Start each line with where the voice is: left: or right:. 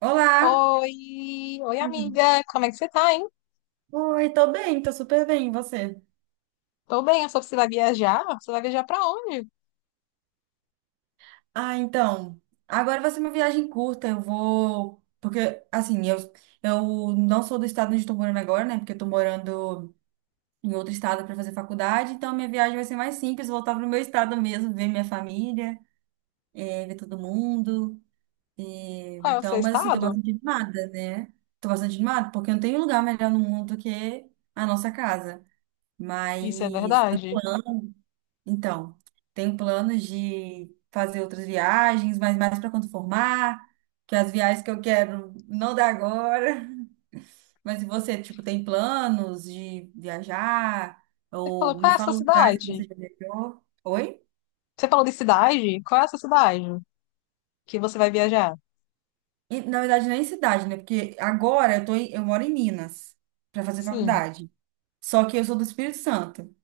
right: Olá!
left: Oi, oi
right: Uhum.
left: amiga, como é que você tá, hein?
right: Oi, tô bem, tô super bem, e você?
left: Tô bem, eu soube que você vai viajar. Você vai viajar pra onde?
right: Ah, então, agora vai ser uma viagem curta, eu vou... Porque, assim, eu, não sou do estado onde eu tô morando agora, né? Porque eu tô morando em outro estado para fazer faculdade, então minha viagem vai ser mais simples, voltar pro meu estado mesmo, ver minha família, ver todo mundo.
left: Qual é o seu
right: Mas assim, tô
left: estado?
right: bastante animada, né? Tô bastante animada, porque não tem lugar melhor no mundo do que a nossa casa. Mas...
left: Isso é verdade?
right: Então, tenho planos de fazer outras viagens, mas mais para quando formar, que as viagens que eu quero não dá agora. Mas e você, tipo, tem planos de viajar?
left: Você
right: Ou
left: falou qual
right: me
left: é a sua
right: fala os lugares que
left: cidade?
right: você já viajou? Oi?
left: Você falou de cidade? Qual é a sua cidade que você vai viajar?
right: E, na verdade, nem cidade, né? Porque agora eu moro em Minas para fazer
left: Sim.
right: faculdade. Só que eu sou do Espírito Santo,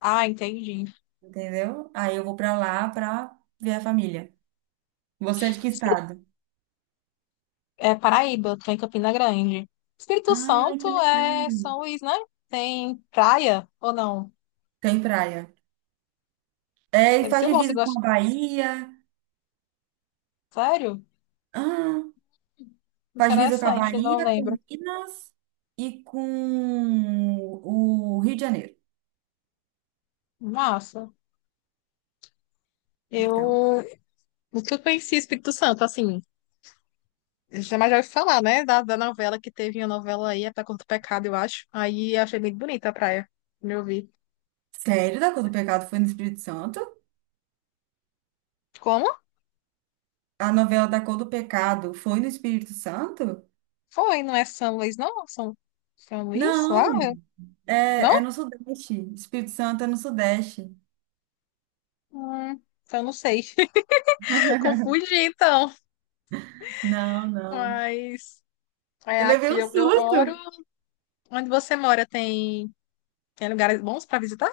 left: Ah, entendi.
right: entendeu? Aí eu vou para lá para ver a família. Você é de que
left: Espí-
right: estado?
left: É Paraíba, tô em Campina Grande. Espírito
right: Ai,
left: Santo
right: que
left: é
right: legal.
left: São Luís, né? Tem praia ou não?
right: Tem praia. É, e
left: Deve
right: faz
left: ser bom, você
right: divisa com
left: gosta.
right: a Bahia.
left: Sério?
right: Ah, faz divisa com a
left: Interessante, não
right: Bahia, com
left: lembro.
right: Minas e com o Rio de Janeiro.
left: Massa.
right: Então,
left: Eu nunca conheci Espírito Santo, assim. Jamais já ouvi falar, né? Da novela que teve uma novela aí, até contra o pecado, eu acho. Aí eu achei muito bonita a praia. Me ouvi.
right: sério, da Cor do Pecado foi no Espírito Santo?
left: Como?
right: A novela da Cor do Pecado foi no Espírito Santo?
left: Foi, não é São Luís, não? São Luís? Lá? É,
right: Não,
left: Não?
right: é no Sudeste. Espírito Santo é no Sudeste.
left: Hum, então não sei. Confundi, então.
right: Não, não.
left: Mas é
right: Eu levei
left: aqui
right: um
left: onde eu moro.
right: susto.
left: Onde você mora tem lugares bons para visitar?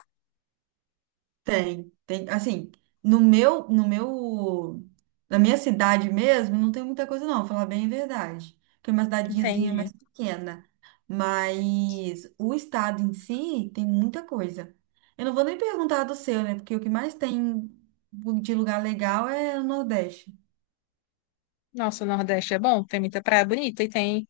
right: Tem, tem, assim, no meu, no meu, na minha cidade mesmo, não tem muita coisa não, vou falar bem a verdade, porque é uma cidadezinha
left: Entendi.
right: mais pequena, mas o estado em si tem muita coisa. Eu não vou nem perguntar do seu, né, porque o que mais tem de lugar legal é o Nordeste.
left: Nossa, o Nordeste é bom, tem muita praia bonita e tem.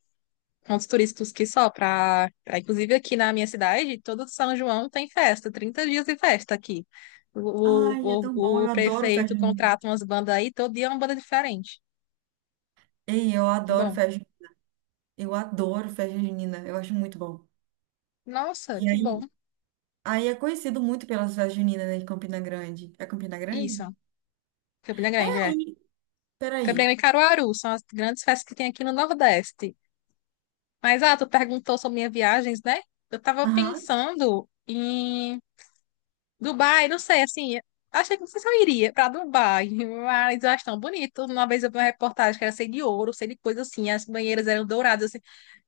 left: Pontos turísticos que só para, inclusive aqui na minha cidade, todo São João tem festa, 30 dias de festa aqui. O, o,
right: Ai, é tão bom,
left: o,
right: eu
left: o
right: adoro festa
left: prefeito
right: junina.
left: contrata umas bandas aí, todo dia é uma banda diferente.
right: Ei, eu
left: Que
right: adoro
left: bom.
right: festa, ju- Eu adoro festa junina, eu acho muito bom.
left: Nossa,
right: E
left: que bom.
right: aí, aí é conhecido muito pelas festas juninas, né, de Campina Grande. É Campina Grande?
left: Isso, Campina
right: É.
left: Grande, é.
right: Aí, peraí.
left: Campina Grande e Caruaru são as grandes festas que tem aqui no Nordeste. Mas, ah, tu perguntou sobre minhas viagens, né? Eu tava
right: Aham.
left: pensando em Dubai, não sei, assim, achei que não sei se eu iria pra Dubai, mas eu acho tão bonito. Uma vez eu vi uma reportagem que era sei de ouro, sei de coisa assim, as banheiras eram douradas, assim.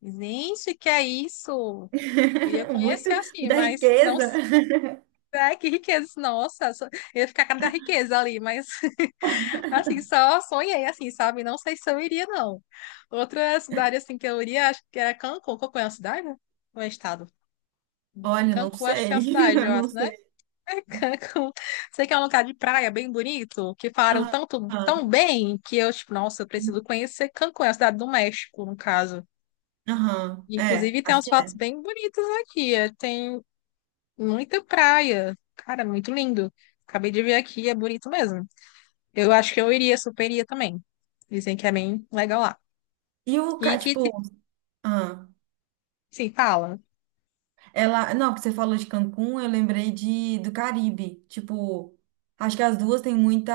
left: Gente, que é isso? Queria
right: Muito,
left: conhecer assim,
right: muita
left: mas não
right: riqueza.
left: sei. Ai, que riqueza, nossa, só- eu ia ficar com a cara da riqueza ali, mas assim, só sonhei, assim, sabe? Não sei se eu iria, não. Outra cidade, assim, que eu iria, acho que era Cancún, Cancún é uma cidade, né? Ou é estado?
right: Olha, não
left: Cancún, acho que
right: sei.
left: é uma cidade,
right: eu
left: eu
right: Não
left: acho, né?
right: sei.
left: Cancún. Sei que é um lugar de praia bem bonito, que falaram
right: Aham.
left: tanto, tão bem, que eu, tipo, nossa, eu preciso conhecer Cancún, é a cidade do México, no caso.
right: Aham.
left: E,
right: É,
left: inclusive, tem
right: acho
left: umas
right: que
left: fotos
right: é.
left: bem bonitas aqui. Tem muita praia. Cara, muito lindo. Acabei de ver aqui, é bonito mesmo. Eu acho que eu iria, super iria também. Dizem que é bem legal lá.
right: E o,
left: E
right: ca-
left: que,
right: tipo, ah,
left: sim, fala.
right: ela, não, que você falou de Cancún, eu lembrei de do Caribe. Tipo, acho que as duas têm muita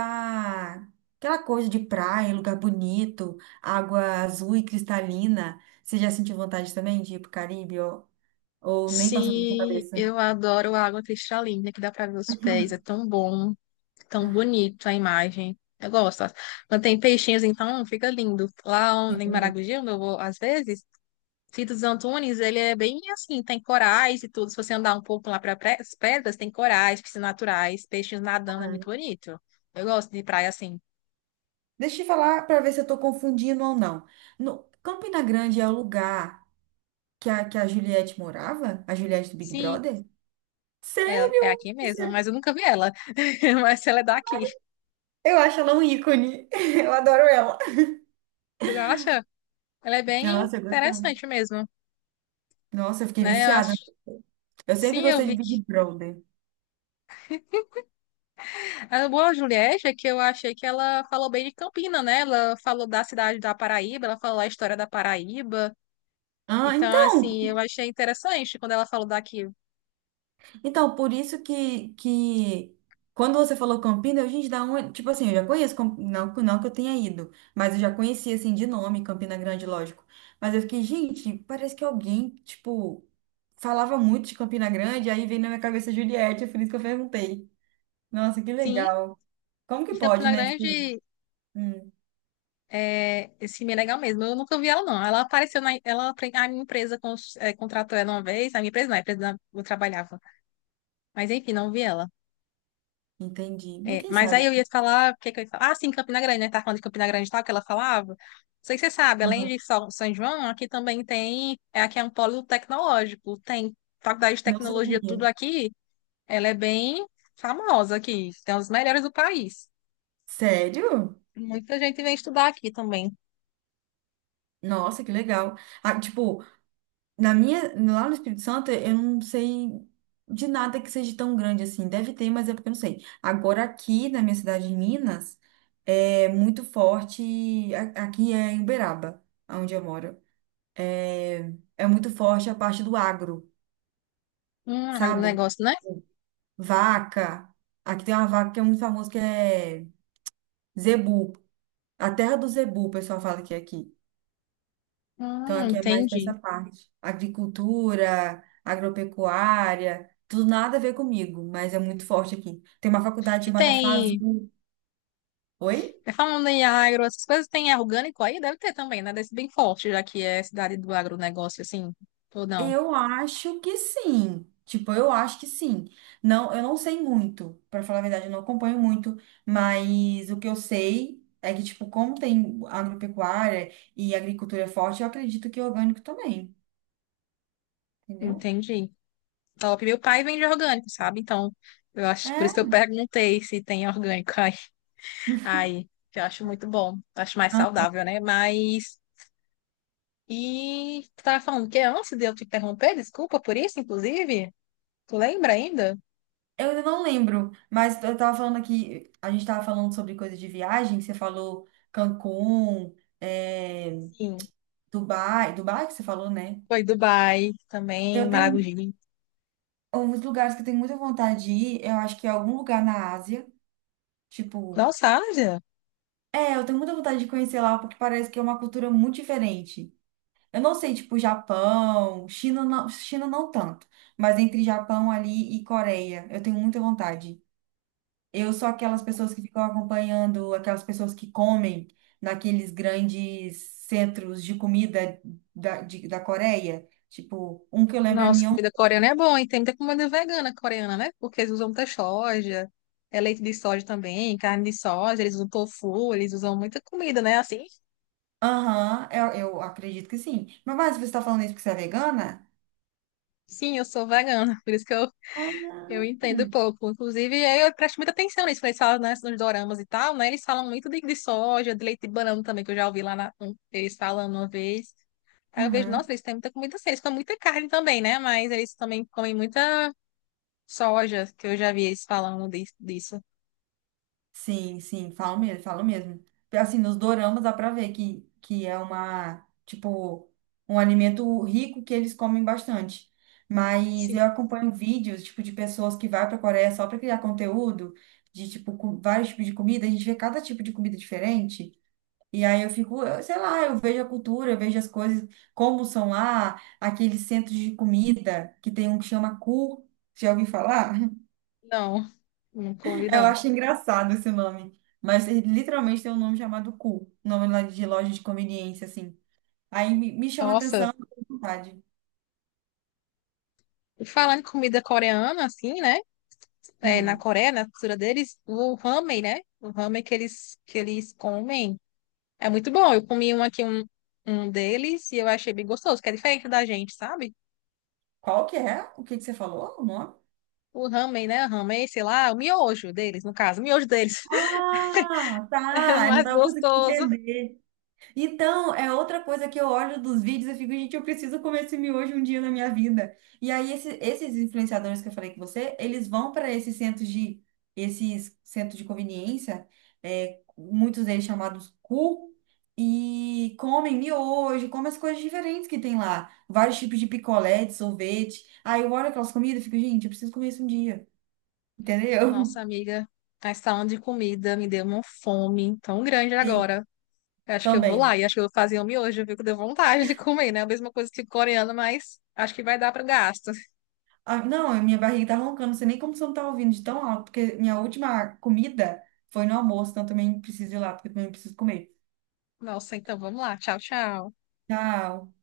right: aquela coisa de praia, lugar bonito, água azul e cristalina. Você já sentiu vontade também de ir pro Caribe ou, nem passou pela sua
left: Sim,
right: cabeça?
left: eu adoro a água cristalina que dá para ver os pés. É tão bom, tão bonito a imagem. Eu gosto. Quando tem peixinhos, então fica lindo. Lá em Maragogi, onde eu vou às vezes, Fito dos Antunes, ele é bem assim, tem corais e tudo. Se você andar um pouco lá para as pedras, tem corais, piscinas naturais, peixinhos nadando, é muito bonito. Eu gosto de praia assim.
right: Deixa eu falar para ver se eu estou confundindo ou não. No, Campina Grande é o lugar que a Juliette morava? A Juliette do Big
left: Sim,
right: Brother?
left: é, é
right: Sério?
left: aqui mesmo, mas
right: Você-
left: eu nunca vi ela. Mas ela é daqui.
right: eu acho ela um ícone. Eu adoro ela.
left: Tu acha? Ela é bem
right: Nossa, eu gostava.
left: interessante mesmo,
right: Nossa, eu fiquei
left: né? Eu
right: viciada.
left: acho.
right: Eu sempre
left: Sim, eu
right: gostei
left: vi
right: de Big
left: que.
right: Brother.
left: A boa Juliette é que eu achei que ela falou bem de Campina, né? Ela falou da cidade da Paraíba, ela falou a história da Paraíba.
right: Ah,
left: Então,
right: então.
left: assim, eu achei interessante quando ela falou daqui.
right: Então, por isso que quando você falou Campina, eu, gente, da onde? Tipo assim, eu já conheço, não que eu tenha ido, mas eu já conhecia, assim, de nome, Campina Grande, lógico. Mas eu fiquei, gente, parece que alguém, tipo, falava muito de Campina Grande, aí veio na minha cabeça Juliette, foi isso que eu perguntei. Nossa, que
left: Sim,
right: legal. Como que
left: em
right: pode,
left: Campina
right: né? Tipo,
left: Grande
right: hum,
left: é esse filme é legal mesmo. Eu nunca vi ela, não. Ela apareceu na. Ela, a minha empresa contratou ela uma vez, a minha empresa não, eu trabalhava. Mas enfim, não vi ela.
right: entendi. Mas
left: É,
right: quem
left: mas aí
right: sabe?
left: eu ia falar, o que que eu ia falar? Ah, sim, Campina Grande, né? Tá falando de Campina Grande e tal, que ela falava. Não sei se você sabe, além
right: Aham.
left: de São João, aqui também tem, é, aqui é um polo tecnológico, tem faculdade de
right: Não
left: tecnologia,
right: sabia.
left: tudo aqui, ela é bem famosa aqui, tem as melhores do país.
right: Sério?
left: Muita gente vem estudar aqui também.
right: Nossa, que legal. Ah, tipo, na minha, lá no Espírito Santo, eu não sei de nada que seja tão grande assim. Deve ter, mas é porque eu não sei. Agora, aqui na minha cidade de Minas, é muito forte. Aqui é em Uberaba, onde eu moro. É muito forte a parte do agro, sabe?
left: Agronegócio, né?
right: Vaca. Aqui tem uma vaca que é muito famosa, que é zebu. A terra do zebu, o pessoal fala que é aqui. Então, aqui é mais essa
left: Entendi.
right: parte. Agricultura, agropecuária, tudo nada a ver comigo, mas é muito forte aqui. Tem uma faculdade
left: E
right: chamada FASU. Oi?
left: falando em agro, essas coisas, tem é orgânico aí? Deve ter também, né? Desse bem forte, já que é cidade do agronegócio, assim, ou não?
right: Eu acho que sim. Tipo, eu acho que sim. Não, eu não sei muito, para falar a verdade, eu não acompanho muito, mas o que eu sei é que, tipo, como tem agropecuária e agricultura forte, eu acredito que é orgânico também, entendeu?
left: Entendi. Top. Meu pai vende orgânico, sabe? Então, eu acho, por isso que eu
right: É.
left: perguntei se tem orgânico aí. Aí, que eu acho muito bom. Acho mais saudável, né? Mas. E tu tava falando que antes de eu te interromper, desculpa por isso, inclusive. Tu lembra ainda?
right: Eu ainda não lembro, mas eu tava falando aqui, a gente tava falando sobre coisa de viagem, você falou Cancún, é,
left: Sim.
right: Dubai, Dubai que você falou, né?
left: Foi Dubai também,
right: Eu tenho
left: Maragogi.
right: alguns lugares que eu tenho muita vontade de ir, eu acho que é algum lugar na Ásia, tipo,
left: Nossa, Ásia.
right: é, eu tenho muita vontade de conhecer lá, porque parece que é uma cultura muito diferente. Eu não sei, tipo, Japão, China não tanto, mas entre Japão ali e Coreia, eu tenho muita vontade. Eu sou aquelas pessoas que ficam acompanhando aquelas pessoas que comem naqueles grandes centros de comida da Coreia. Tipo, um que eu lembro é
left: Nossa,
right: Myeong.
left: comida coreana é bom, e tem muita comida vegana coreana, né? Porque eles usam muita soja, é leite de soja também, carne de soja, eles usam tofu, eles usam muita comida, né? Assim,
right: Aham, eu acredito que sim. Mas você está falando isso porque você é vegana?
left: sim, eu sou vegana, por isso que eu
right: Ah,
left: entendo pouco. Inclusive, eu presto muita atenção nisso, quando eles falam né, nos doramas e tal, né? Eles falam muito de soja, de leite de banana também, que eu já ouvi eles falando uma vez. Aí eu vejo,
right: aham.
left: nossa, eles têm muita comida assim, eles comem muita carne também, né? Mas eles também comem muita soja, que eu já vi eles falando disso.
right: Sim, sim, falo mesmo, falo mesmo. Assim, nos doramas dá pra ver que é uma, tipo, um alimento rico que eles comem bastante. Mas
left: Sim,
right: eu acompanho vídeos, tipo, de pessoas que vai pra Coreia só pra criar conteúdo, de, tipo, com vários tipos de comida, a gente vê cada tipo de comida diferente. E aí eu fico, sei lá, eu vejo a cultura, eu vejo as coisas, como são lá, aqueles centros de comida, que tem um que chama Ku, já ouvi falar?
left: não, não comi
right: Eu
left: não.
right: acho engraçado esse nome. Mas ele literalmente tem um nome chamado Cu. Nome lá de loja de conveniência, assim. Aí me chama a atenção,
left: Nossa,
right: eu tenho vontade.
left: e falando em comida coreana, assim, né? É, na
right: Hum,
left: Coreia, na cultura deles, o ramen, né? O ramen que eles comem. É muito bom. Eu comi um aqui, um deles, e eu achei bem gostoso, que é diferente da gente, sabe?
right: qual que é? O que que você falou? O nome?
left: O ramen, né? Ramen, sei lá, o miojo deles, no caso, o miojo deles.
right: Ah,
left: É
right: tá. Eu não
left: mais
right: tava conseguindo
left: gostoso.
right: entender. Então, é outra coisa que eu olho dos vídeos e fico, gente, eu preciso comer esse miojo um dia na minha vida. E aí, esses influenciadores que eu falei com você, eles vão para esses centros de conveniência, é, muitos deles chamados cu, e comem miojo, comem as coisas diferentes que tem lá. Vários tipos de picolé, de sorvete. Aí eu olho aquelas comidas e fico, gente, eu preciso comer isso um dia. Entendeu?
left: Nossa, amiga, essa falando de comida me deu uma fome tão grande
right: Sim,
left: agora. Eu acho que eu vou lá
right: também.
left: e acho que eu vou fazer o miojo, viu? Que deu vontade de comer, né? A mesma coisa que coreano, mas acho que vai dar para gasto.
right: Ah, não, a minha barriga tá roncando, não sei nem como você não tá ouvindo de tão alto, porque minha última comida foi no almoço, então eu também preciso ir lá, porque eu também preciso comer.
left: Nossa, então vamos lá. Tchau, tchau.
right: Tchau.